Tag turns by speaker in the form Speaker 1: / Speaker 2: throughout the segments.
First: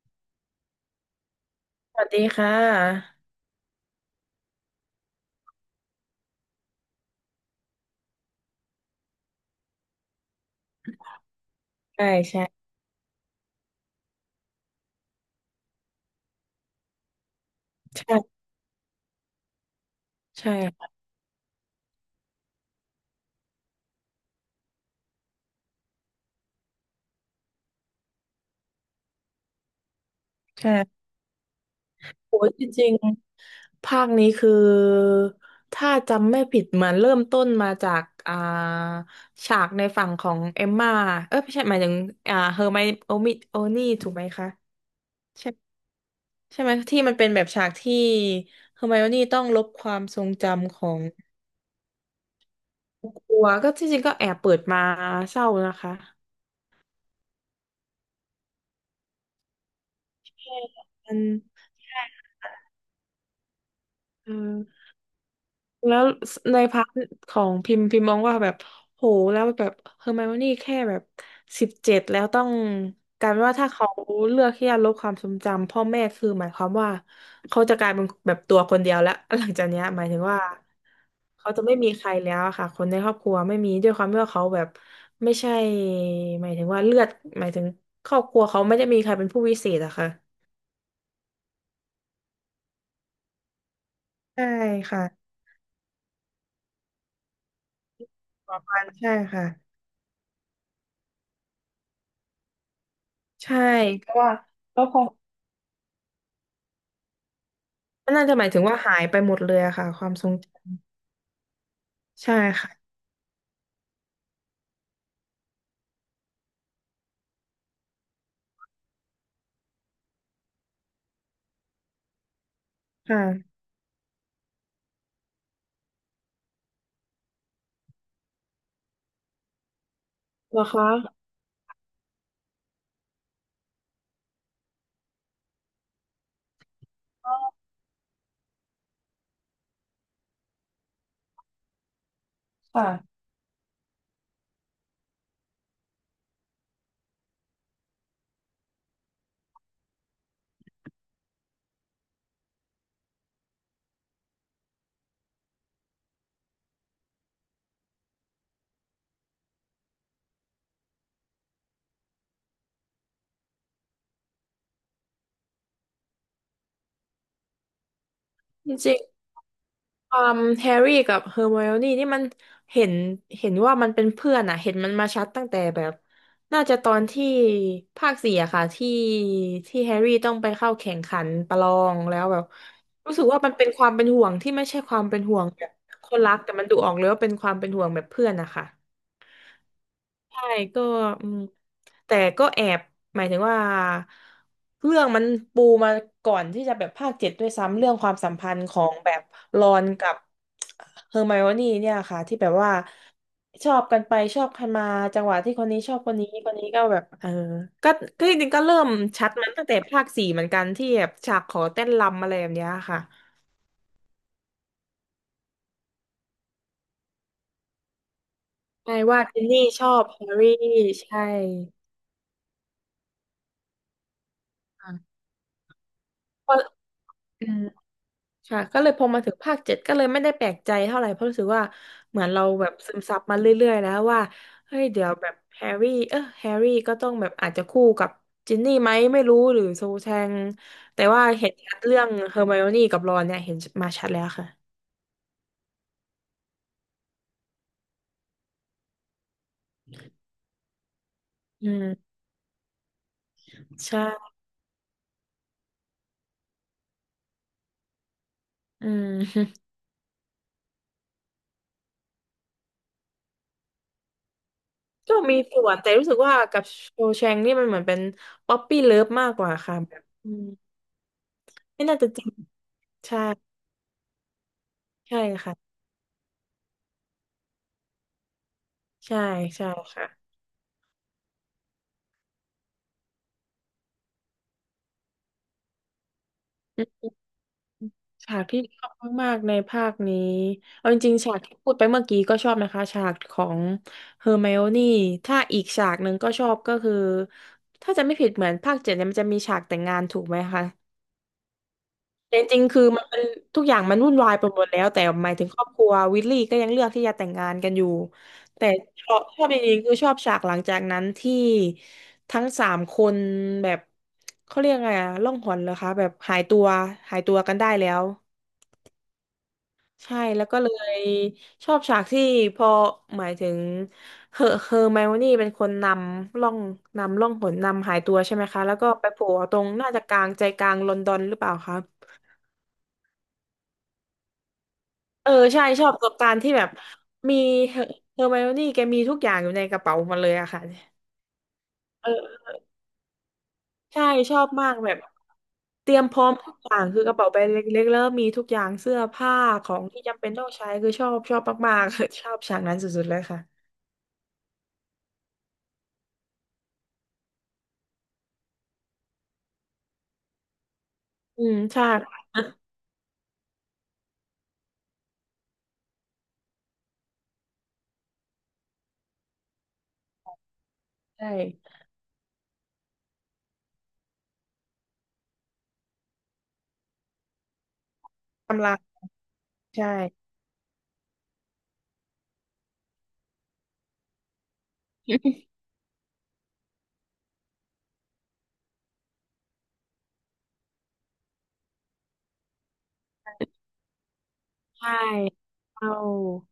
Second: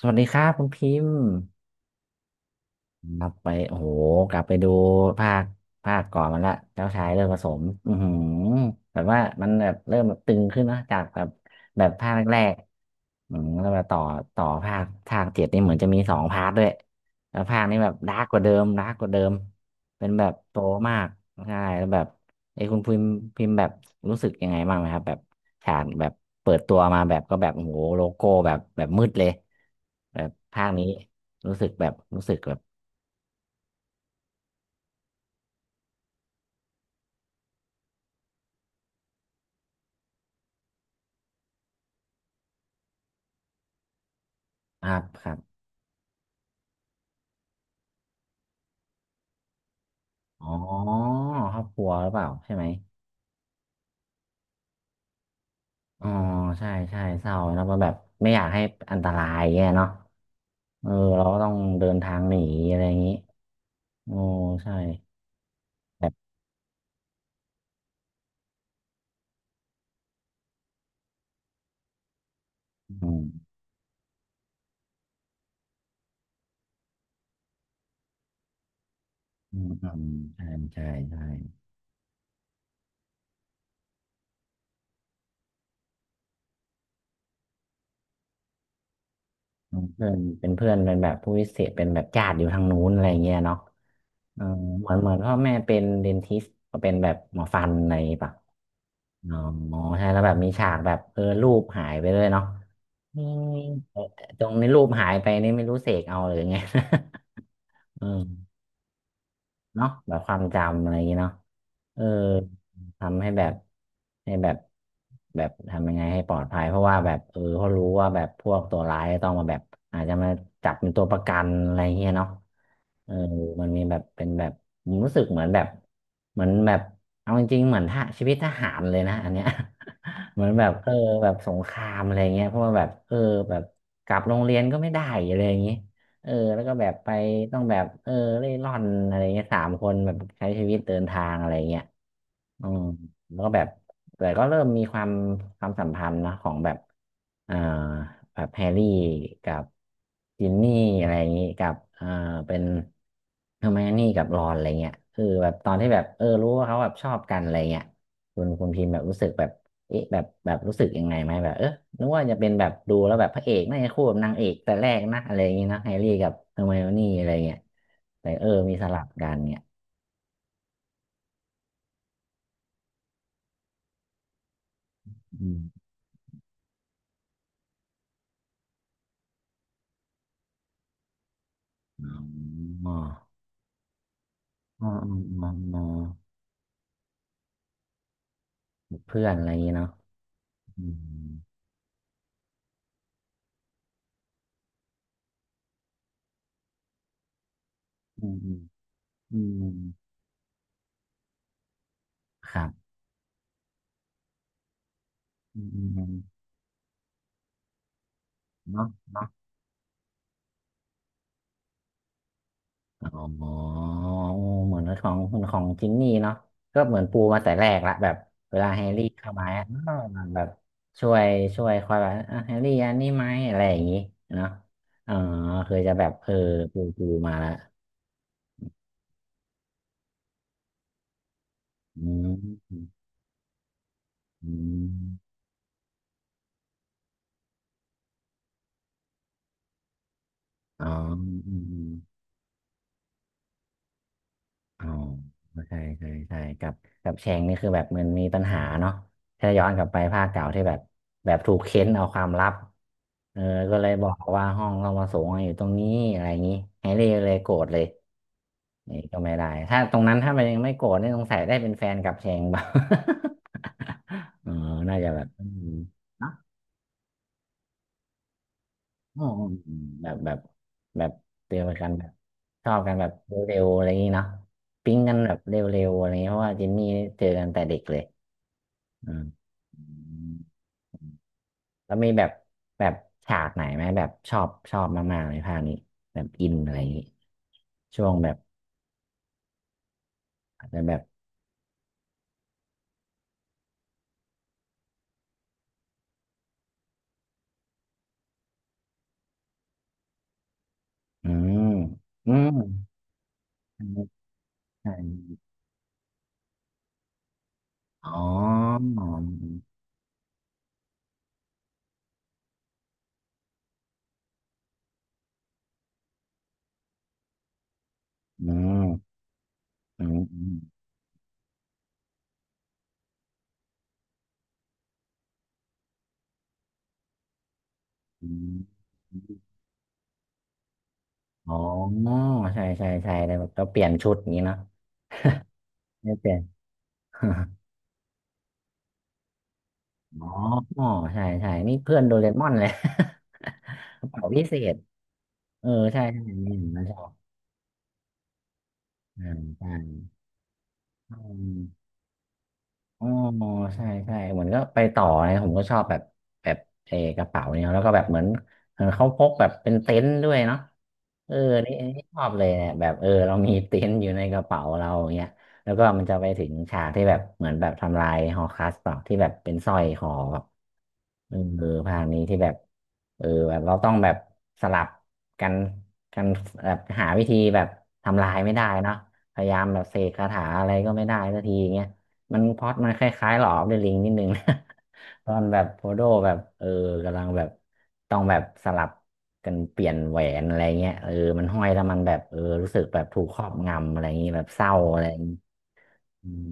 Speaker 1: สวัสดีครับคุณพิมพ์
Speaker 2: สวัสดีค่ะ
Speaker 1: กลับไปโอ้โหกลับไปดูภาคภาคก่อนมันละเจ้าชายเริ่มผสมอือหือแบบว่ามันแบบเริ่มแบบตึงขึ้นนะจากแบบแบบ
Speaker 2: ใช่
Speaker 1: ภาคแร
Speaker 2: ใช่
Speaker 1: กๆแล้วมาต่อภาคเจ็ดนี่เหมือนจะมีสองพาร์ทด้วยแล้วภาคนี้แบบดาร์กก
Speaker 2: ใช่
Speaker 1: ว่าเดิมดาร์กกว่าเดิมเป็นแบบ
Speaker 2: ใช่
Speaker 1: โตมา
Speaker 2: ค่ะ
Speaker 1: กใช่แล้วแบบไอ้คุณพิมพ์แบบรู้สึกยังไงบ้างไหมครับแบบฉากแบบเปิดตัวมาแบบก็แบบโอ้โหโลโก้แบบมืดเลยแบบภาคนี้
Speaker 2: ใช่
Speaker 1: รู้สึกแบบรู้สึ
Speaker 2: โอ้
Speaker 1: ก
Speaker 2: ย
Speaker 1: แบบ
Speaker 2: จริงๆภาคนี้คือถ้าจำไม่ผิดเหมือนเริ่มต้นมาจากฉากในฝั่งของเอมม่าเออไม่ใช่หมายถึงเฮอร์ไมโอมิโอนี่ถูกไหมคะ
Speaker 1: ครับครับ
Speaker 2: ใช่ใช่ไหมที่มันเป็นแบบฉากที่เฮอร์ไมโอนี่ต้องลบความทรง
Speaker 1: อ๋อ
Speaker 2: จำของ
Speaker 1: ครอบครัวหรือเปล่าใช่ไหม
Speaker 2: ครัวก็ที่จริงก็แอบเปิดมาเศร้านะคะ
Speaker 1: อ๋อใช่ใช่เศร้าแล้วก็แบบไม่อยากให้อันตรายแย่เนาะ
Speaker 2: ใช่
Speaker 1: เออ
Speaker 2: มัน
Speaker 1: เราก็ต้องเดินทางหนีอะไรอย่างนี้โอ้
Speaker 2: เออ
Speaker 1: ใช่
Speaker 2: แล้วในพาร์ทของพิมพ์มองว่าแบบโหแล้วแบบเฮอร์ไมโอนี่แค่แบบ17แล้วต้อง
Speaker 1: อื
Speaker 2: ก
Speaker 1: ม
Speaker 2: ลายเป็นว่าถ้าเขาเลือกที่จะลบความทรงจำพ่อแม่คือหมายความว่าเขาจะกลายเป็นแบบตัวคนเดียวแล้วหลัง
Speaker 1: อื
Speaker 2: จาก
Speaker 1: ม
Speaker 2: เนี้ย
Speaker 1: อื
Speaker 2: ห
Speaker 1: ม
Speaker 2: มายถึงว่า
Speaker 1: ใช่ ใช่ ใช่
Speaker 2: เขาจะไม่มีใครแล้วอะค่ะคนในครอบครัวไม่มีด้วยความที่ว่าเขาแบบไม่ใช่หมายถึงว่าเลือดหมายถึงครอบครัวเขาไม่ได้มีใครเป็นผู้วิเศษอะ
Speaker 1: เพื่
Speaker 2: ค่ะ
Speaker 1: อนเป็นเพื่อนเป็นแบบผู้พิเศษเป็นแบบญาติอยู่ทางนู้นอะไรเงี้ยเนาะเออ
Speaker 2: ใช่
Speaker 1: เหมือน
Speaker 2: ค่ะ
Speaker 1: พ่อแม่เป็นเดนทิสก็เป็นแบบหมอฟันอะไรปะ
Speaker 2: ประมาณใช่
Speaker 1: อ๋
Speaker 2: ค่ะ
Speaker 1: อใช่แล้วแบบมีฉากแบบรูปหายไปเลยเนาะนี่
Speaker 2: ใช่เพราะว่า
Speaker 1: ตรงนี้รู
Speaker 2: แล้ว
Speaker 1: ป
Speaker 2: พอ
Speaker 1: หายไปนี่ไม่รู้เสกเอาหรือไง เออ
Speaker 2: น่าจะหมายถึงว่าหายไปหมดเลยอะค่ะ
Speaker 1: เนาะ
Speaker 2: ควา
Speaker 1: แบ
Speaker 2: ม
Speaker 1: บ
Speaker 2: ทร
Speaker 1: ค
Speaker 2: ง
Speaker 1: วาม
Speaker 2: จ
Speaker 1: จำอะไรอย่างเงี้ยเนาะเออ
Speaker 2: ำใช่ค่ะ
Speaker 1: ทำให้แบบให้แบบแบบทำยังไงให้ปลอดภัยเพราะว่าแบบเขารู้ว่าแบบพวกตัวร้ายต้องมาแบบอาจจะมาจับเป็นตัวประกันอะไรเงี้ยเนาะเออ
Speaker 2: ค่ะ
Speaker 1: มันมีแบบเป็นแบบผมรู้สึกเหมือนแบบเอาจริงๆเหมือนทหารชีวิตทหารเลยนะอันเนี้ย เหมือน
Speaker 2: เหร
Speaker 1: แบ
Speaker 2: อ
Speaker 1: บเอ
Speaker 2: คะ
Speaker 1: อแบบสงครามอะไรเงี้ยเพราะว่าแบบเออแบบกลับโรงเรียนก็ไม่ได้อะไรอย่างงี้ เออแล้วก็แบบไป
Speaker 2: อ๋อ
Speaker 1: ต้องแบบเออเร่ร่อนอะไรเงี้ยสามคนแบบใช้ชีวิตเดินทางอะไรเงี้ยอืม
Speaker 2: ค่ะ
Speaker 1: แล้วก็แบบแต่ก็เริ่มมีความสัมพันธ์นะของแบบเอ่อแบบแฮร์รี่กับจินนี่อะไรอย่างงี้กับเป็นเฮอร์ไมโอนี่กับรอนอะไรเงี้ยคือแบบตอนที่แบบเออรู้ว่าเขาแบบชอบกันอะไรเงี้ย คุณพิมพ์แบบรู้สึกแบบเอ๊ะแบบรู้สึกยังไงไหมแบบเออนึกว่าจะเป็นแบบดูแล้วแบบพระเอกน่าจะคู่กับนางเอกแต่แรกนะอะไรอย่างงี้นะแฮร์รี่กับเฮอร์ไมโอนี่อะไรเงี้ยแต่เออ
Speaker 2: จ
Speaker 1: มีส
Speaker 2: ริง
Speaker 1: ลับกันเนี่ย
Speaker 2: ๆความแฮร์รี่กับเฮอร์ไมโอนี่นี่มันเห็นเห็นว่ามันเป็นเพื่อนอะเห็นมันมาชัดตั้ง
Speaker 1: อื
Speaker 2: แต่
Speaker 1: ม
Speaker 2: แบบน่าจะตอนที่ภาคสี่อะค่ะที่แฮร์รี่ต้องไปเข้าแข่งขันประลองแล้วแบบ
Speaker 1: อ๋อ
Speaker 2: รู้สึกว่ามันเป็นความเป็นห่วงที่ไม่ใช่
Speaker 1: อ๋อ
Speaker 2: ความ
Speaker 1: อ๋อ
Speaker 2: เป็นห่วง
Speaker 1: อ๋อ
Speaker 2: แบบ
Speaker 1: อ๋อ
Speaker 2: คนรักแต่มันดูออกเลยว่าเป็นความเป็นห่วงแบบเพื่อนนะคะ
Speaker 1: เพื่อนอะไรอย่างงี้เนาะ
Speaker 2: ใช่
Speaker 1: อื
Speaker 2: ก็
Speaker 1: ม
Speaker 2: อืมแต่ก็แอบหมายถึงว่าเรื่องมันปูมาก่อนที่จะแบบภาคเจ็ดด้วยซ้ำเรื่องความ
Speaker 1: อื
Speaker 2: สัม
Speaker 1: มอื
Speaker 2: พัน
Speaker 1: ม
Speaker 2: ธ์ของแบบร
Speaker 1: อื
Speaker 2: อ
Speaker 1: ม
Speaker 2: นกับเฮอร์ไมโอนี่เนี่ยค่ะที่แบบ
Speaker 1: ครั
Speaker 2: ว่า
Speaker 1: บ
Speaker 2: ชอบกันไปชอบกันมาจังหวะที่
Speaker 1: อื
Speaker 2: ค
Speaker 1: ม
Speaker 2: นนี้
Speaker 1: อืม
Speaker 2: ชอบ
Speaker 1: อื
Speaker 2: ค
Speaker 1: ม
Speaker 2: นนี้คนนี้ก็แบบเออก็ก็จริงๆก็เริ่
Speaker 1: เนาะ
Speaker 2: มชัดมันตั้งแต่ภาคสี่เหมือนกันที่แบบฉากขอเต้นรำอะไรแบบเนี้ยค่ะ
Speaker 1: อ๋อเหมือนของจินนี่เนาะก็เหมือนปูมาแต่แรกละแบบเวลาแฮ
Speaker 2: ใช่
Speaker 1: ร์รี่
Speaker 2: ว่า
Speaker 1: เข้า
Speaker 2: เจน
Speaker 1: มา
Speaker 2: นี่
Speaker 1: อ่ะ
Speaker 2: ชอ
Speaker 1: อ้าว
Speaker 2: บแฮ
Speaker 1: มัน
Speaker 2: ร์
Speaker 1: แบบ
Speaker 2: รี่
Speaker 1: ช่ว
Speaker 2: ใช่
Speaker 1: ยช่วยคอยแบบอ่ะแฮร์รี่อันนี้ไหมอะไรอย่างงี้เนาะอ๋อ
Speaker 2: ค่ะ
Speaker 1: เคยจะแบบเออ
Speaker 2: เพราะ
Speaker 1: ปูมาละ
Speaker 2: ค่ะก็เลยพอมาถึงภาคเจ็ดก็เลยไม่ได้แปลกใจเท่าไหร่เพราะรู้สึกว่า
Speaker 1: อื
Speaker 2: เหมือนเราแบบซึ
Speaker 1: ม
Speaker 2: มซับมาเรื่อยๆแล้วว่า
Speaker 1: อื
Speaker 2: เฮ้ย
Speaker 1: ม
Speaker 2: เดี๋ยวแบบแฮร์รี่เออแฮร์รี่ก็ต้องแบบอาจจะคู่กับจินนี่ไหมไม่รู้หรือโซแชง
Speaker 1: อ๋อ
Speaker 2: แต่ว่าเห็นชัดเรื่องเฮอร์ไมโอนี่กับรอนเนี่ยเห็นมาชัดแล้วค่ะ
Speaker 1: อ๋อใช่ใช่ใช่กับกับแชงนี่คือแบบมันมีปัญหาเนาะถ้าย้อนกลับไปภาคเก่าที่แบบถูก
Speaker 2: อื
Speaker 1: เค้น
Speaker 2: ม
Speaker 1: เอาความลับเออก็เลยบอก
Speaker 2: ใช่
Speaker 1: ว่าห้องเรามาสูงอยู่ตรงนี้อะไรอย่างนี้แฮร์รี่เลยโกรธเลย
Speaker 2: อื
Speaker 1: นี่
Speaker 2: ม
Speaker 1: ก็ไม่ได้ ถ้าตรงนั้นถ้ามันยังไม่โกรธนี่สงสัยได้เป็นแฟนกับแชงเปล่า เออน่าจะ
Speaker 2: ก็
Speaker 1: แบบ
Speaker 2: มีส่วนแต่รู้สึกว่ากับโซแชงนี่มันเหมือนเป็นป๊อปปี้เลิฟ
Speaker 1: อ๋อ
Speaker 2: มากกว่า
Speaker 1: ม
Speaker 2: ค่ะแบบ
Speaker 1: แบบแบ
Speaker 2: อื
Speaker 1: บ
Speaker 2: ม
Speaker 1: แบบเดี
Speaker 2: ไม่
Speaker 1: กัน
Speaker 2: น่า
Speaker 1: แบ
Speaker 2: จะ
Speaker 1: บ
Speaker 2: จริง
Speaker 1: ชอบกันแบบ
Speaker 2: ใช่
Speaker 1: เร็วๆอะไรอย่างนี้เนาะปิ๊งกัน
Speaker 2: ใช่
Speaker 1: แบบเร
Speaker 2: ค่ะ
Speaker 1: ็วๆอะไรอย่างนี้เพราะว่าเจนนี่เจอกันแต่เด็กเลยอื
Speaker 2: ใช่
Speaker 1: ม
Speaker 2: ใช่
Speaker 1: อื
Speaker 2: ค่ะ
Speaker 1: มแล้วมีแบบแบบฉากไหนไหมแบบชอบมากๆในภาคนี้แบบอินอะไรอย่างนี้ช่วงแบ
Speaker 2: ฉา
Speaker 1: บ
Speaker 2: กที่ชอบมากๆในภาคนี้
Speaker 1: อาจจะ
Speaker 2: เอา
Speaker 1: แบ
Speaker 2: จ
Speaker 1: บ
Speaker 2: ริงๆฉากที่พูดไปเมื่อกี้ก็ชอบนะคะฉากของเฮอร์ไมโอนี่ถ้าอีกฉากหนึ่งก็ชอบก็คือถ้าจะไม่ผิดเหมือนภาคเจ็ดเนี่ยมันจะมีฉากแต่งงานถูกไหมคะ
Speaker 1: อืมอื
Speaker 2: แต่
Speaker 1: ม
Speaker 2: จริงๆคือมันเป็นทุกอย่างมันวุ่นวายไปหมดแล้ว
Speaker 1: ใช่
Speaker 2: แต่หมายถึงครอบครัววิลลี่ก็ยังเลือกที่จะแต่งงานกันอยู่
Speaker 1: อ๋อ
Speaker 2: แต่ชอบจริงๆคือชอบฉากหลังจากนั้นที่ทั้งสามคนแบบเขาเรียกไงอะล่องหนเหรอคะแบบหายตัวกันได้แล้ว
Speaker 1: อืมอืม
Speaker 2: ใช่
Speaker 1: อื
Speaker 2: แล้ว
Speaker 1: ม
Speaker 2: ก็เลยชอบฉากที่พอหมายถึงเฮอร์ไมโอนี่เป็นคนำล่องนำล่องหนนำหายตัวใช่ไหม
Speaker 1: อื
Speaker 2: คะแล้วก็ไปโผล่
Speaker 1: ม
Speaker 2: ตรงน่าจะกลางใจกลางลอนดอนหรือเป
Speaker 1: อ๋
Speaker 2: ล่า
Speaker 1: อ
Speaker 2: คะ
Speaker 1: ใช่ใช่ใช่แต่แบบเราเปลี่ยนชุดอย่างนี้เนาะ
Speaker 2: เออใช่ชอบป ระส
Speaker 1: ไม่
Speaker 2: บ
Speaker 1: เป
Speaker 2: กา
Speaker 1: ลี่
Speaker 2: ร
Speaker 1: ยน
Speaker 2: ณ์ที่แบบมี เฮอเฮอร์ไมโอนี่แกมีทุกอย่างอยู่ในกระเป๋าหมา
Speaker 1: อ๋อ
Speaker 2: เลยอะค่ะ
Speaker 1: ใช่ใช่นี่เพื่อนโดเร
Speaker 2: เออ
Speaker 1: มอนเลย ก
Speaker 2: ใช่
Speaker 1: ระเป๋า
Speaker 2: ชอ
Speaker 1: พิ
Speaker 2: บ
Speaker 1: เศ
Speaker 2: มา
Speaker 1: ษ
Speaker 2: กแบบ
Speaker 1: เออ
Speaker 2: เตรี
Speaker 1: ใช่
Speaker 2: ยมพ
Speaker 1: ใช่
Speaker 2: ร้อมทุ
Speaker 1: นี่
Speaker 2: ก
Speaker 1: ผ
Speaker 2: อ
Speaker 1: ม
Speaker 2: ย่า
Speaker 1: ก็
Speaker 2: ง
Speaker 1: ช
Speaker 2: คื
Speaker 1: อ
Speaker 2: อ
Speaker 1: บ
Speaker 2: กระเป๋าใบเล็กๆแล้วมีทุกอย่างเสื้อผ้า
Speaker 1: อ่า
Speaker 2: ข
Speaker 1: ใช่
Speaker 2: องที่จำเป็นต้องใช้คือชอบมากๆ ชอบฉากนั้นสุ
Speaker 1: อ๋
Speaker 2: ด
Speaker 1: อ
Speaker 2: ๆเลยค่ะ
Speaker 1: ใช่ใช่เหมือนก็ไปต่อนะผมก็ชอบแบบแบบเออกระเป๋าเนี่ยแล้วก็แบบเหมือนเขาพกแบบเป็นเต็นท์ด้วยเนาะเออ
Speaker 2: อืม
Speaker 1: นี่อั
Speaker 2: ใช่
Speaker 1: นนี้ชอบเลยเนี่ยแบบเออเรามีเต็นท์อยู่ในกระเป๋าเราอย่างเงี้ยแล้วก็มันจะไปถึงฉากที่แบบเหมือนแบบทำลายฮอคัสเปล่าที่แบบเป็นสร้อยคอแบบ
Speaker 2: ใช่
Speaker 1: เออภาคนี้ที่แบบเออแบบเราต้องแบบสลับกันกันแบบหาวิธีแบบทำลายไม่ได้
Speaker 2: กำลัง
Speaker 1: เนาะพยายาม
Speaker 2: ใ
Speaker 1: แบบเสกคา
Speaker 2: ช่
Speaker 1: ถาอะไรก็ไม่ได้สักทีอย่างเงี้ย มันพล็อตมันคล้ายๆหลอออฟเดลิงนิดนึงนะ ตอนแบบโพโดแบบกำลังแบบต้องแบบสลับกันเปลี่ยนแหวนอะไรเงี้ยเออมันห้อยแล้วมันแบบรู้สึกแบบถูกครอบงำอะไรอย่างงี้แบบเศร้า
Speaker 2: ใช่
Speaker 1: อะไรอย่างงี้
Speaker 2: เอา
Speaker 1: อืม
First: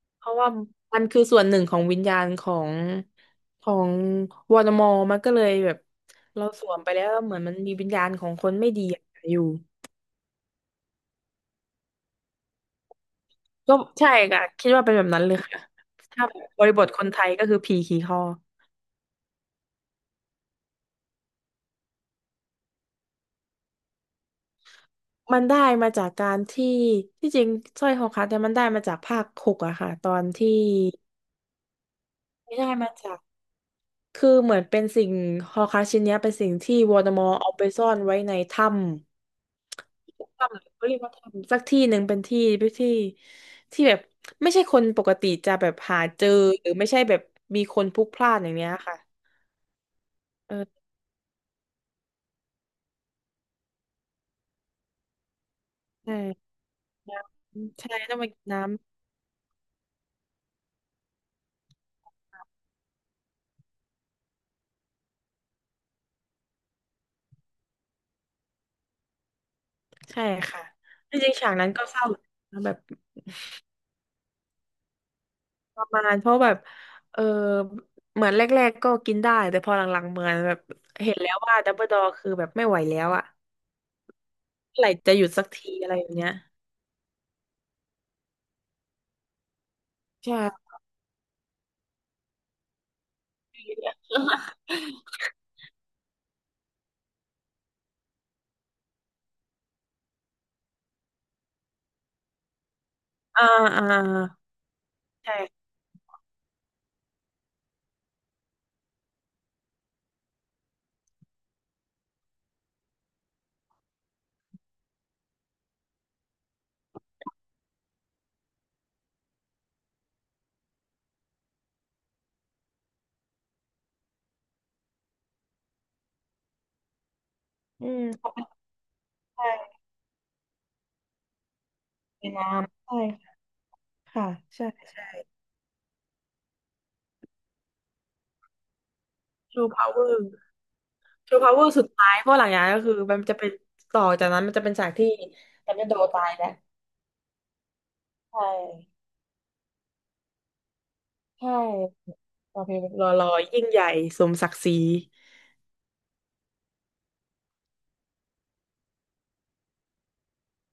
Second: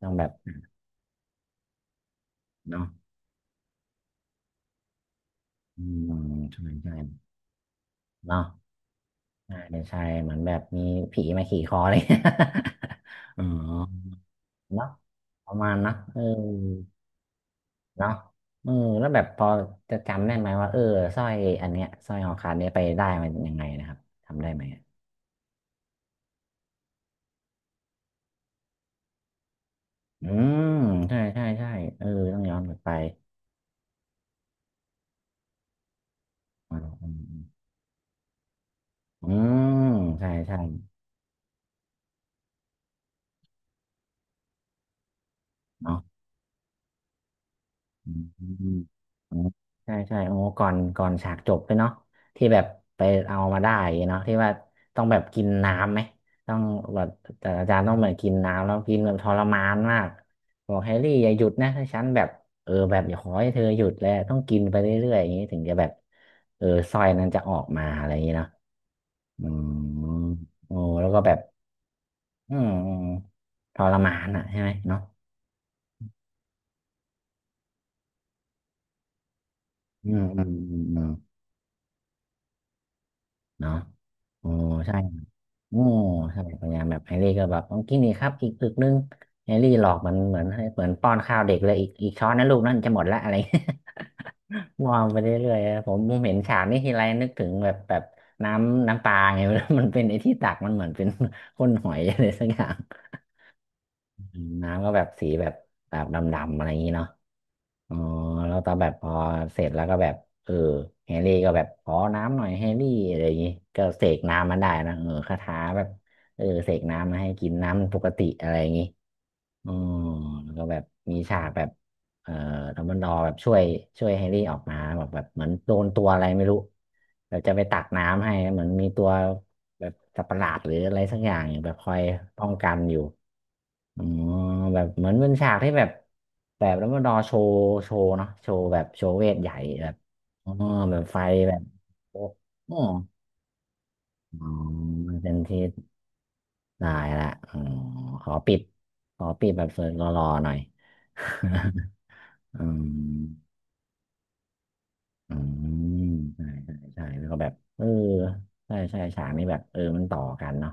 Speaker 1: ต้องแบ
Speaker 2: เพ
Speaker 1: บ
Speaker 2: ราะว่ามันคือส่วนหนึ่งของวิญญาณของ
Speaker 1: เนาะ
Speaker 2: ของวอร์มอมันก็เลยแบบ
Speaker 1: อืม
Speaker 2: เราส
Speaker 1: ใช่
Speaker 2: วมไป
Speaker 1: ใช่
Speaker 2: แล้วเหมือนมันมีวิญญาณของ
Speaker 1: เนาะ
Speaker 2: คนไม่ดีอยู่
Speaker 1: ใช่ใช่เหมือนแบบมีผีมาขี่คอเลย อ๋อ
Speaker 2: ก็ใช่ค่ะคิดว่า
Speaker 1: เนาะ
Speaker 2: เป็นแบบนั้นเลย
Speaker 1: ประ
Speaker 2: ค่ะ
Speaker 1: มาณนะเออ
Speaker 2: ถ้าบริบทคนไทยก็คือผีขี่ค
Speaker 1: เนาะ
Speaker 2: อ
Speaker 1: เออแล้วแบบพอจะจำได้ไหมว่าเออสร้อยอันเนี้ยสร้อยคอขาดเนี้ยไปได้มันยังไงนะครับทำได้ไหมอะ
Speaker 2: มันได้มาจากการที่ที่จริงสร้อยคอคัดเนี่ยมันได้มาจากภาคหกอะค่ะตอน
Speaker 1: อื
Speaker 2: ที่
Speaker 1: มใช่ใช่ใช่เออต้องย้
Speaker 2: ไม่
Speaker 1: อน
Speaker 2: ได้
Speaker 1: กลับไป
Speaker 2: มาจาก คือเหมือนเป็นสิ่งฮอร์ครักซ์ชิ้นเนี้ยเป็นสิ่ง
Speaker 1: อื
Speaker 2: ที่
Speaker 1: ม
Speaker 2: วอล
Speaker 1: อื
Speaker 2: เดอมอร์
Speaker 1: ม
Speaker 2: เอาไปซ่อนไว้ใน
Speaker 1: อืมอืมใช่
Speaker 2: ถ้ำ
Speaker 1: ใช่
Speaker 2: หรือเขาเรียกว่าถ้ำสักที่หนึ่งเป็นที่ที่ที่แบบไม่ใช่คนปกติจะแบบหา
Speaker 1: เนาะ
Speaker 2: เจอหรือไม่ใช่แบบมีคนพลุก
Speaker 1: อื
Speaker 2: พล่านอย่างเนี้ย
Speaker 1: ม
Speaker 2: ค่ะ
Speaker 1: อ๋อใช่ใช่โอ้ก่อน
Speaker 2: เออ
Speaker 1: ก่อนฉากจบด้วยเนาะที่แบบไปเอามาได้เนาะที่ว่าต้องแบบกินน้ำไหม
Speaker 2: ใช่
Speaker 1: ต้องแบบแต่อาจารย์
Speaker 2: ใช่
Speaker 1: ต้องแบบ
Speaker 2: ต้องไป
Speaker 1: กิน
Speaker 2: กินน้
Speaker 1: น้ำแล้วกินแบบทรมานมากบอกแฮร์รี่อย่าหยุดนะถ้าฉันแบบเออแบบอย่าขอให้เธอหยุดแล้วต้องกินไปเรื่อยๆอย่างนี้ถึงจะแบบเออสร้อยนั้นจะออกมาอะไรอย่างนี้เนาะอืม
Speaker 2: ำใช่ค่ะ
Speaker 1: โอ้แล้ว
Speaker 2: จ
Speaker 1: ก็แบ
Speaker 2: ริง
Speaker 1: บ
Speaker 2: ๆฉากนั้นก็เศร้า
Speaker 1: อืม
Speaker 2: แบบ
Speaker 1: อืมทรมานอ่ะใช่ไหมเนาะ
Speaker 2: ประมาณเพราะแบบเออเหมือนแรกๆก็กินได้แต่พอหลัง
Speaker 1: อื
Speaker 2: ๆเห
Speaker 1: ม
Speaker 2: มือน
Speaker 1: อื
Speaker 2: แบ
Speaker 1: ม
Speaker 2: บ
Speaker 1: อืมอืม
Speaker 2: เห็นแล้วว่าดับเบิลดอร์คือแบบไม่ไหวแล้วอะ
Speaker 1: เนาะโอ้
Speaker 2: เมื่อไหร่
Speaker 1: ใช่
Speaker 2: จะหยุดสักที
Speaker 1: อ๋อ
Speaker 2: อะไรอย่างเงี้ย
Speaker 1: ใช่พยายามแบบแฮร์รี่ก็แบบต้องกินนี่ครับอีกอึกนึงแฮร์รี่หลอกมัน
Speaker 2: ใช่
Speaker 1: เหมือนให้เหมือนป้อนข้าวเด็กเลยอีกอีกช้อนนะลูกนั่นจะหมดละอะไร มองไปเรื่อยๆผมเห็นฉากนี้ทีไรนึกถึงแบบแบบน้ำปลาไง มัน เป็นไอ้ที่ตักมันเหมือนเป็น ก้นหอยอะไรสักอย่าง
Speaker 2: อ่าอ่า
Speaker 1: น้ำก็แบบสีแบบ
Speaker 2: ใช่
Speaker 1: แบบดำๆอะไรอย่างนี้เนาะ อ๋อแล้วตอนแบบพอเสร็จแล้วก็แบบเออแฮร์รี่ก็แบบขอน้ำหน่อยแฮร์รี่อะไรอย่างงี้ก็เสกน้ำมันได้นะเออคาถาแบบเสกน้ำมาให้กินน้ำปกติอะไรอย่างงี้อ๋อแล้วก็แบบมีฉากแบบเอ่อดัมเบิลดอร์แบบช่วยช่วยแฮร์รี่ออกมาแบบแบบเหมือนโดนตัวอะไรไม่รู้แบบจะไปตั
Speaker 2: อื
Speaker 1: ก
Speaker 2: ม
Speaker 1: น้ำ
Speaker 2: เขา
Speaker 1: ให้
Speaker 2: ไม่
Speaker 1: เหมือนมีตัว
Speaker 2: ใด้
Speaker 1: แบบสัตว์ประหลาดหรืออะไรสักอย่างอยแบบคอย
Speaker 2: มี
Speaker 1: ป้
Speaker 2: น้
Speaker 1: องกัน
Speaker 2: ำ
Speaker 1: อ
Speaker 2: ใช่
Speaker 1: ยู่ อ๋อ
Speaker 2: ค่ะ ใช่
Speaker 1: แบบเห
Speaker 2: ใช่
Speaker 1: มือนเป็นฉากที่แบบแบบแล้วมาดอโชว์โชว์เนาะโชว์แบบโชว์เวทใหญ่
Speaker 2: ชูพา
Speaker 1: แบ
Speaker 2: ว
Speaker 1: บ
Speaker 2: เวอร์
Speaker 1: อ๋อแบบไฟแบบ
Speaker 2: สุดท้าย
Speaker 1: โอ้
Speaker 2: เพราะหลังจากนั้
Speaker 1: โอ้
Speaker 2: นก็คือมันจะเป็นต่อจากนั้น
Speaker 1: อ๋อ
Speaker 2: มันจะเป็นฉากที่
Speaker 1: เป็นที่
Speaker 2: แตนจะโดตายแล้ว
Speaker 1: ได้ละอ๋อขอ
Speaker 2: ใช่
Speaker 1: ปิดขอปิดแบบสวยหล่อๆหน่อย
Speaker 2: ใช่ โอ
Speaker 1: อื
Speaker 2: เค
Speaker 1: ม
Speaker 2: รอรอยิ่งใหญ่ สมศักดิ์ศรี
Speaker 1: อืมใช่ใช่ใช่แล้วก็แบบเออใช่ใช่ฉากนี้แบบเออมันต่อกันเนาะ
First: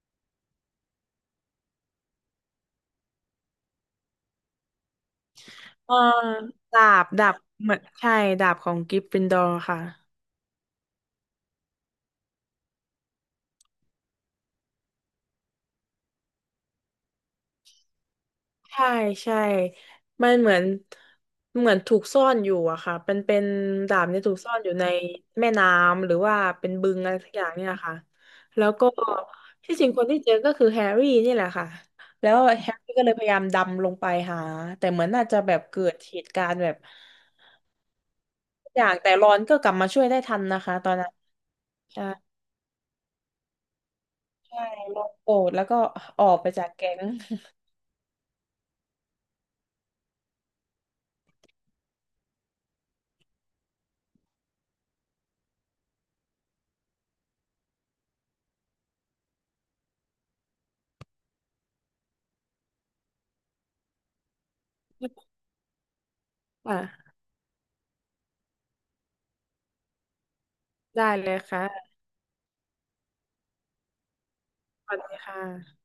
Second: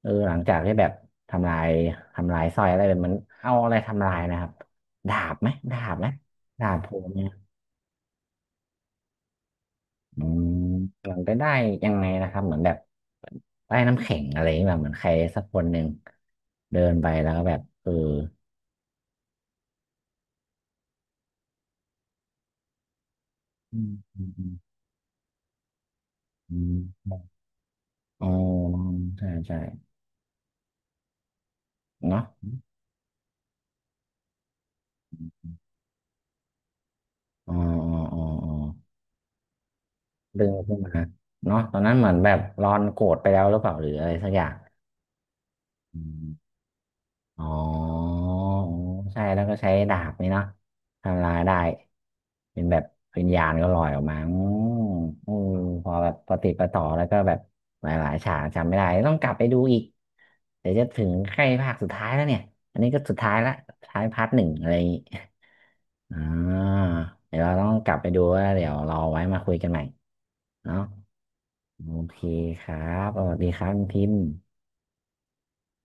Speaker 1: เออหลังจากที่แบบทำลายทำลายสร้อยอะไรแบบมันเอาอะไรทำลายนะครับดาบไหมดาบ
Speaker 2: อ่า
Speaker 1: ไหมดาบโผล่เนี่
Speaker 2: ดา
Speaker 1: ย
Speaker 2: บเหมือนใช่ดาบของกริฟฟินดอร์ค่ะ
Speaker 1: อืมหลังไปได้ยังไงนะครับเหมือนแบบได้น้ำแข็งอะไรอย่างเงี้ยแบบเหมือนใครสักคนหนึ่งเดินไปแล้วก็แบบเออ
Speaker 2: ใช่ใช่มันเหมือนถูกซ่อนอยู่อะค่ะเป็นเป็น
Speaker 1: อืม
Speaker 2: ดาบเนี่
Speaker 1: อื
Speaker 2: ยถูกซ่
Speaker 1: ม
Speaker 2: อนอยู่ในแม่น้ำหรือว่า
Speaker 1: อื
Speaker 2: เป็นบึงอะไร
Speaker 1: ม
Speaker 2: สักอย่างเนี่ยค่ะ
Speaker 1: อมอ๋อ
Speaker 2: แล้วก็
Speaker 1: ใช่ใช่
Speaker 2: ที่จริงคนที่เจอก็คือแฮร์รี่นี่แหละค่ะ
Speaker 1: เนาะ
Speaker 2: แล้วแฮร์รี่ก็เลยพยายามดำลงไปหาแต่เหมือนน่าจะแบบเกิดเหตุการณ์แบบ
Speaker 1: อ๋ออ๋ออ๋ออ๋อ
Speaker 2: อย่างแต่รอนก็กลับมาช่วยได้ทัน
Speaker 1: ดึง
Speaker 2: นะคะ
Speaker 1: ขึ้น
Speaker 2: ตอ
Speaker 1: มา
Speaker 2: นนั้น
Speaker 1: เนาะตอนนั้น
Speaker 2: ใช่
Speaker 1: เหมือนแบบรอนโกรธไปแล้วหรือเปล่าหรืออะไรสักอย่าง
Speaker 2: ใช่รอนโกรธแล้วก็
Speaker 1: อ
Speaker 2: ออก
Speaker 1: ม
Speaker 2: ไปจากแก๊ง
Speaker 1: อ๋ออ๋อใช่แล้วก็ใช้ดาบนี่เนาะทำลายได้เป็นแบบวิญญาณก็ลอยออกมาอืมอืมพอแบบปฏิดประต่อแล้วก็แบบหลายๆฉากจำไม่ได้ต้องกลับไปดูอีกเดี๋ยวจะถึงใกล้ภาคสุดท้ายแล้วเนี่ยอันนี้ก็สุดท้ายละสุดท้ายพาร์ทหนึ่งอะไรอย่างงี้อ่ า
Speaker 2: อ่ะ
Speaker 1: เดี๋ยวเราต้องกลับไปดูว่าเดี๋ยวรอไว้มาคุยกันใหม่เนาะ
Speaker 2: ได้เลยค่ะ
Speaker 1: โอเคครับเอสดีครับคุณพิมพ์
Speaker 2: สวัสดีค่ะ